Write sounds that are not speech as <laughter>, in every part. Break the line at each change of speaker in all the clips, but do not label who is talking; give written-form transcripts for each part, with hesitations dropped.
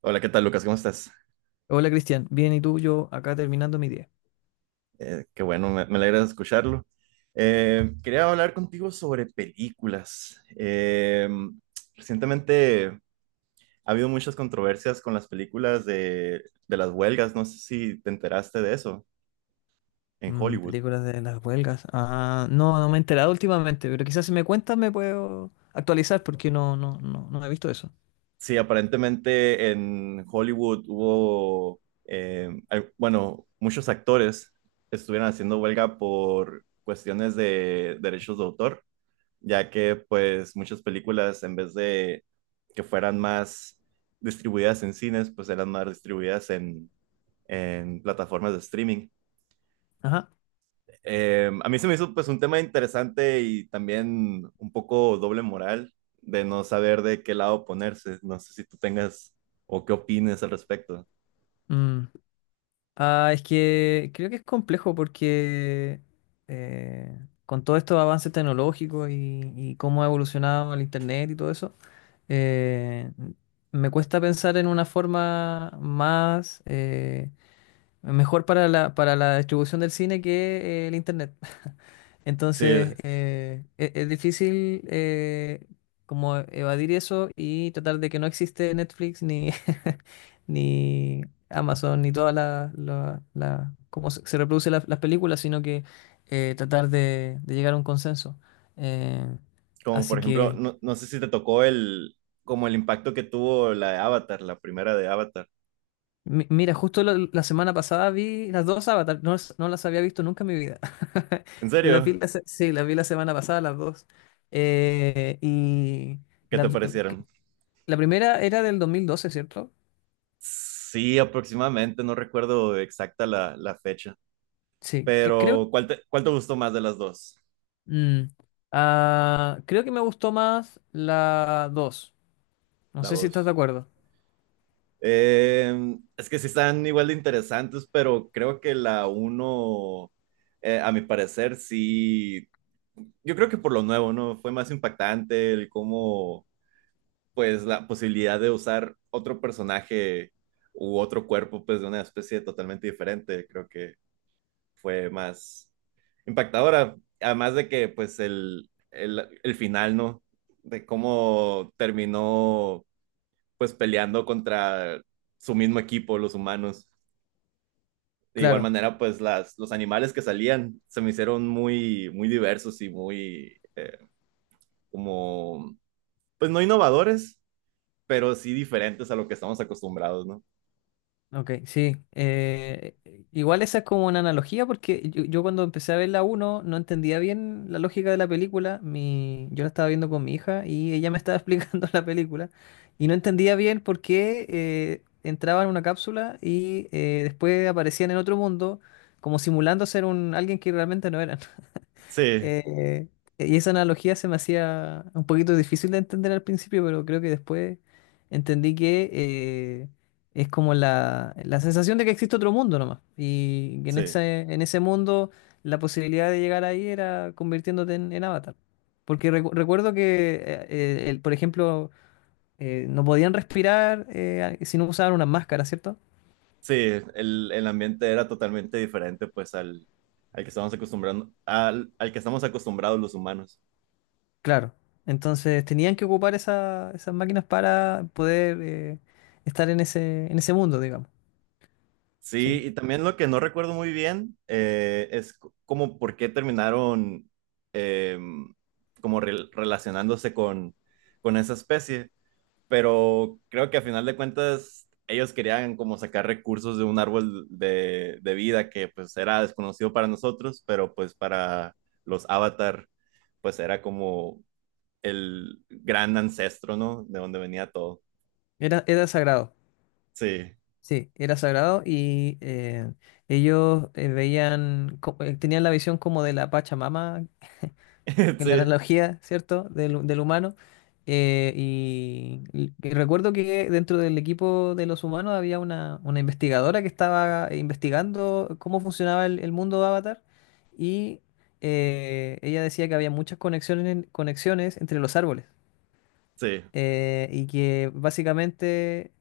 Hola, ¿qué tal, Lucas? ¿Cómo estás?
Hola Cristian, bien y tú, yo acá terminando mi día.
Qué bueno, me alegra escucharlo. Quería hablar contigo sobre películas. Recientemente ha habido muchas controversias con las películas de las huelgas. No sé si te enteraste de eso en
Mm,
Hollywood.
películas de las huelgas. Ah, no me he enterado últimamente, pero quizás si me cuentas me puedo actualizar porque no he visto eso.
Sí, aparentemente en Hollywood hubo, bueno, muchos actores estuvieron haciendo huelga por cuestiones de derechos de autor ya que pues muchas películas en vez de que fueran más distribuidas en cines, pues eran más distribuidas en plataformas de streaming.
Ajá.
A mí se me hizo pues un tema interesante y también un poco doble moral de no saber de qué lado ponerse. No sé si tú tengas o qué opines al respecto.
Mm. Ah, es que creo que es complejo porque eh, con todos estos avances tecnológicos y cómo ha evolucionado el internet y todo eso, eh, me cuesta pensar en una forma más mejor para para la distribución del cine que el internet. <laughs>
Sí,
Entonces, es difícil como evadir eso y tratar de que no existe Netflix ni, <laughs> ni Amazon ni todas las, la- la- cómo se reproduce las películas, sino que tratar de llegar a un consenso. Eh,
como por
así
ejemplo,
que
no, no sé si te tocó como el impacto que tuvo la de Avatar, la primera de Avatar.
Mira, justo la semana pasada vi las dos Avatar, no, no las había visto nunca en mi vida. <laughs>
¿En
Las vi
serio?
sí, las vi la semana pasada, las dos. Y
¿Qué te
la,
parecieron?
la primera era del 2012, ¿cierto?
Sí, aproximadamente, no recuerdo exacta la fecha,
Sí, que creo.
pero ¿cuál cuál te gustó más de las dos?
mm, Creo que me gustó más la dos. No
La
sé si estás de
dos.
acuerdo.
Es que sí están igual de interesantes, pero creo que la uno, a mi parecer, sí, yo creo que por lo nuevo, ¿no? Fue más impactante el cómo, pues, la posibilidad de usar otro personaje u otro cuerpo, pues, de una especie totalmente diferente, creo que fue más impactadora. Además de que, pues, el final, ¿no? De cómo terminó, pues, peleando contra su mismo equipo, los humanos. De igual
Claro.
manera, pues, las, los animales que salían se me hicieron muy, muy diversos y muy, como, pues, no innovadores, pero sí diferentes a lo que estamos acostumbrados, ¿no?
Ok, sí. Igual esa es como una analogía porque yo cuando empecé a ver la uno no entendía bien la lógica de la película. Yo la estaba viendo con mi hija y ella me estaba <laughs> explicando la película y no entendía bien por qué entraban en una cápsula y después aparecían en otro mundo como simulando ser un, alguien que realmente no eran.
Sí,
Eh, y esa analogía se me hacía un poquito difícil de entender al principio, pero creo que después entendí que es como la sensación de que existe otro mundo nomás. Y que en
sí.
en ese mundo la posibilidad de llegar ahí era convirtiéndote en avatar. Porque recuerdo que, por ejemplo, no podían respirar si no usaban una máscara, ¿cierto?
Sí, el ambiente era totalmente diferente pues al que estamos acostumbrando, al que estamos acostumbrados los humanos.
Claro. Entonces tenían que ocupar esas máquinas para poder estar en en ese mundo, digamos.
Sí,
Sí.
y también lo que no recuerdo muy bien es como por qué terminaron eh, como relacionándose con esa especie, pero creo que a final de cuentas ellos querían como sacar recursos de un árbol de vida que pues era desconocido para nosotros, pero pues para los avatar pues era como el gran ancestro, ¿no? De donde venía todo.
Era, era sagrado.
Sí,
Sí, era sagrado y, ellos veían, tenían la visión como de la Pachamama
<laughs>
en la
sí,
analogía, ¿cierto? Del humano. Y recuerdo que dentro del equipo de los humanos había una investigadora que estaba investigando cómo funcionaba el mundo de Avatar y ella decía que había muchas conexiones, conexiones entre los árboles
sí,
y que básicamente,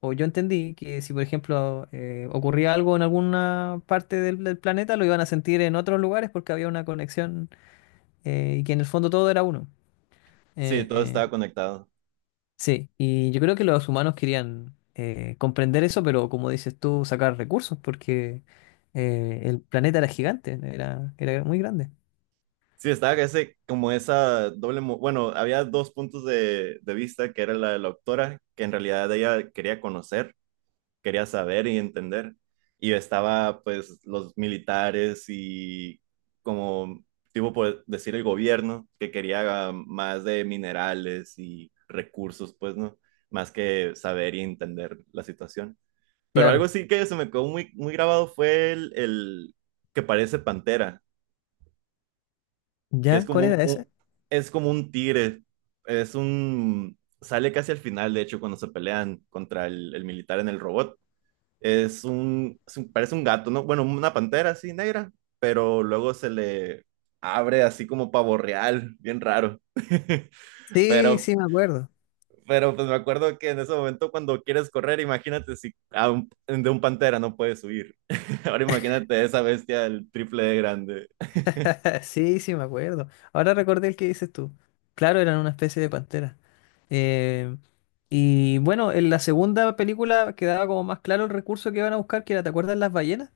o yo entendí que si por ejemplo ocurría algo en alguna parte del planeta, lo iban a sentir en otros lugares porque había una conexión y que en el fondo todo era uno.
sí, todo
Eh,
estaba conectado.
sí, y yo creo que los humanos querían comprender eso, pero como dices tú, sacar recursos, porque el planeta era gigante, era, era muy grande.
Sí, estaba ese, como esa doble, bueno, había dos puntos de vista, que era la de la doctora, que en realidad ella quería conocer, quería saber y entender, y estaba pues los militares y como, tipo por decir el gobierno, que quería ah, más de minerales y recursos, pues, ¿no? Más que saber y entender la situación. Pero algo
Claro.
sí que se me quedó muy, muy grabado fue el que parece pantera, que es
¿Ya?
como
¿Cuál era ese?
es como un tigre, es un, sale casi al final, de hecho, cuando se pelean contra el militar en el robot. Es un, parece un gato, ¿no? Bueno, una pantera así negra, pero luego se le abre así como pavo real, bien raro. <laughs>
Sí,
Pero
sí, me acuerdo.
Pero pues me acuerdo que en ese momento cuando quieres correr, imagínate si a de un pantera no puedes huir. <laughs> Ahora imagínate esa bestia el triple de grande.
<laughs> Sí, sí, me acuerdo. Ahora recordé el que dices tú. Claro, eran una especie de pantera. Eh, y bueno, en la segunda película quedaba como más claro el recurso que iban a buscar, que era, ¿te acuerdas las ballenas?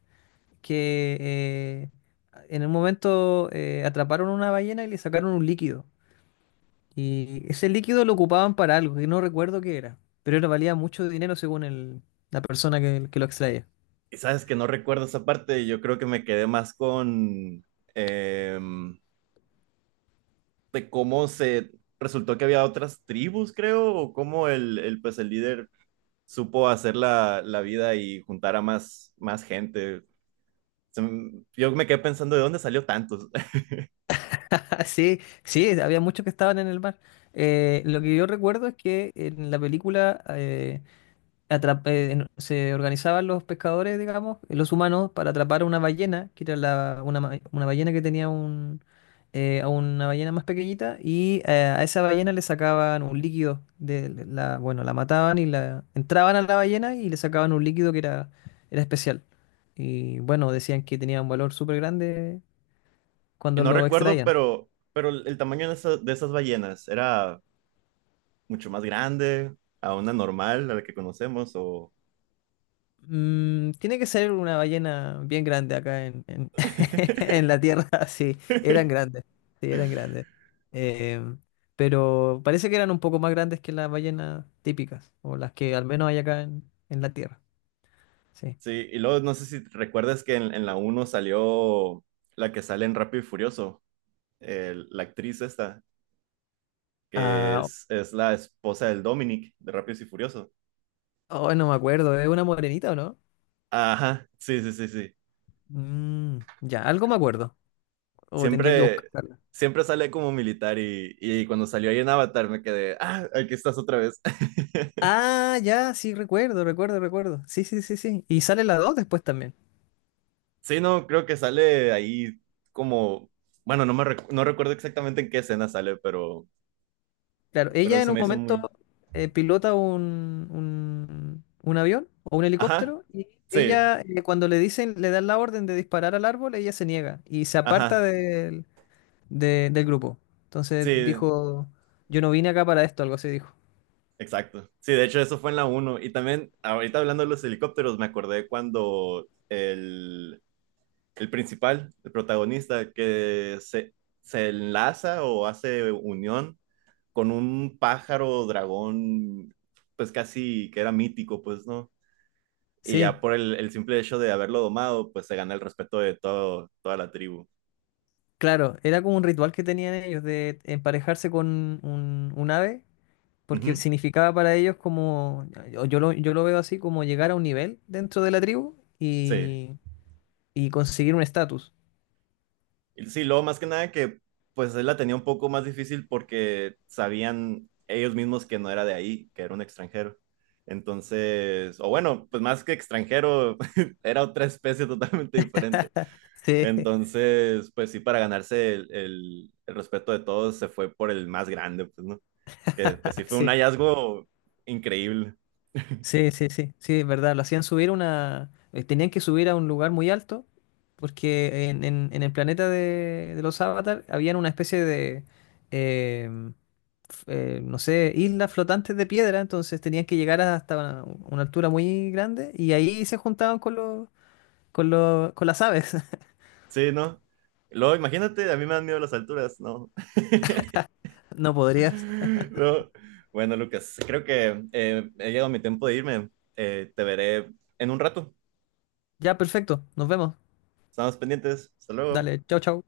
Que en un momento atraparon una ballena y le sacaron un líquido. Y ese líquido lo ocupaban para algo, que no recuerdo qué era, pero era valía mucho dinero según la persona que lo extraía.
Y sabes que no recuerdo esa parte, yo creo que me quedé más con em, de cómo se resultó que había otras tribus, creo, o cómo pues el líder supo hacer la vida y juntar a más, más gente. Yo me quedé pensando de dónde salió tantos. <laughs>
<laughs> Sí, sí, había muchos que estaban en el mar. Lo que yo recuerdo es que en la película se organizaban los pescadores, digamos, los humanos, para atrapar a una ballena, que era una ballena que tenía un, a una ballena más pequeñita, y a esa ballena le sacaban un líquido, de la, bueno, la mataban y la entraban a la ballena y le sacaban un líquido que era, era especial. Y bueno, decían que tenía un valor súper grande
Y
cuando
no
lo
recuerdo,
extraían.
pero el tamaño de de esas ballenas era mucho más grande, a una normal, a la que conocemos, o...
Mm, tiene que ser una ballena bien grande acá <laughs> en
<laughs>
la Tierra, <laughs> sí, eran grandes, sí, eran grandes. Eh, pero parece que eran un poco más grandes que las ballenas típicas, o las que al menos hay acá en la Tierra, sí.
Sí, y luego no sé si recuerdas que en la uno salió la que sale en Rápido y Furioso, la actriz esta, que
Ah,
es la esposa del Dominic de Rápidos y Furioso.
oh, no me acuerdo, ¿es una morenita o no?
Ajá, sí, sí, sí, sí.
Mm, ya, algo me acuerdo, o tendría que
Siempre,
buscarla.
siempre sale como militar y cuando salió ahí en Avatar me quedé, ah, aquí estás otra vez. <laughs>
Ah, ya, sí, recuerdo, recuerdo, recuerdo. Sí, sí, sí, sí. Y sale la 2 después también.
Sí, no, creo que sale ahí como, bueno, no me no recuerdo exactamente en qué escena sale,
Claro,
pero
ella en
se
un
me hizo
momento
muy...
pilota un avión o un
Ajá,
helicóptero y
sí,
ella cuando le dicen, le dan la orden de disparar al árbol, ella se niega y se aparta
ajá,
del grupo. Entonces
sí,
dijo, yo no vine acá para esto, algo así dijo.
exacto. Sí, de hecho eso fue en la uno. Y también, ahorita hablando de los helicópteros, me acordé cuando el principal, el protagonista, se enlaza o hace unión con un pájaro dragón, pues casi que era mítico, pues, ¿no? Y ya
Sí,
por el simple hecho de haberlo domado, pues se gana el respeto de todo, toda la tribu.
claro, era como un ritual que tenían ellos de emparejarse con un ave, porque
Ujú,
significaba para ellos como, yo lo veo así, como llegar a un nivel dentro de la tribu
sí,
y conseguir un estatus.
sí, luego más que nada que pues él la tenía un poco más difícil porque sabían ellos mismos que no era de ahí, que era un extranjero. Entonces, o bueno, pues más que extranjero, <laughs> era otra especie totalmente diferente.
<laughs> Sí.
Entonces, pues sí, para ganarse el respeto de todos, se fue por el más grande, pues, ¿no? Que pues sí fue un
Sí,
hallazgo increíble. <laughs>
sí, es verdad. Lo hacían subir una. Eh, tenían que subir a un lugar muy alto, porque en el planeta de los Avatar habían una especie de. em, f- no sé, islas flotantes de piedra, entonces tenían que llegar hasta una altura muy grande y ahí se juntaban con con las aves. <laughs>
Sí, ¿no? Luego, imagínate, a mí me dan miedo las alturas, ¿no? <laughs>
No podrías.
<laughs> No. Bueno, Lucas, creo que he llegado mi tiempo de irme. Te veré en un rato.
Ya, perfecto, nos vemos.
Estamos pendientes. Hasta luego.
Dale, chao, chao.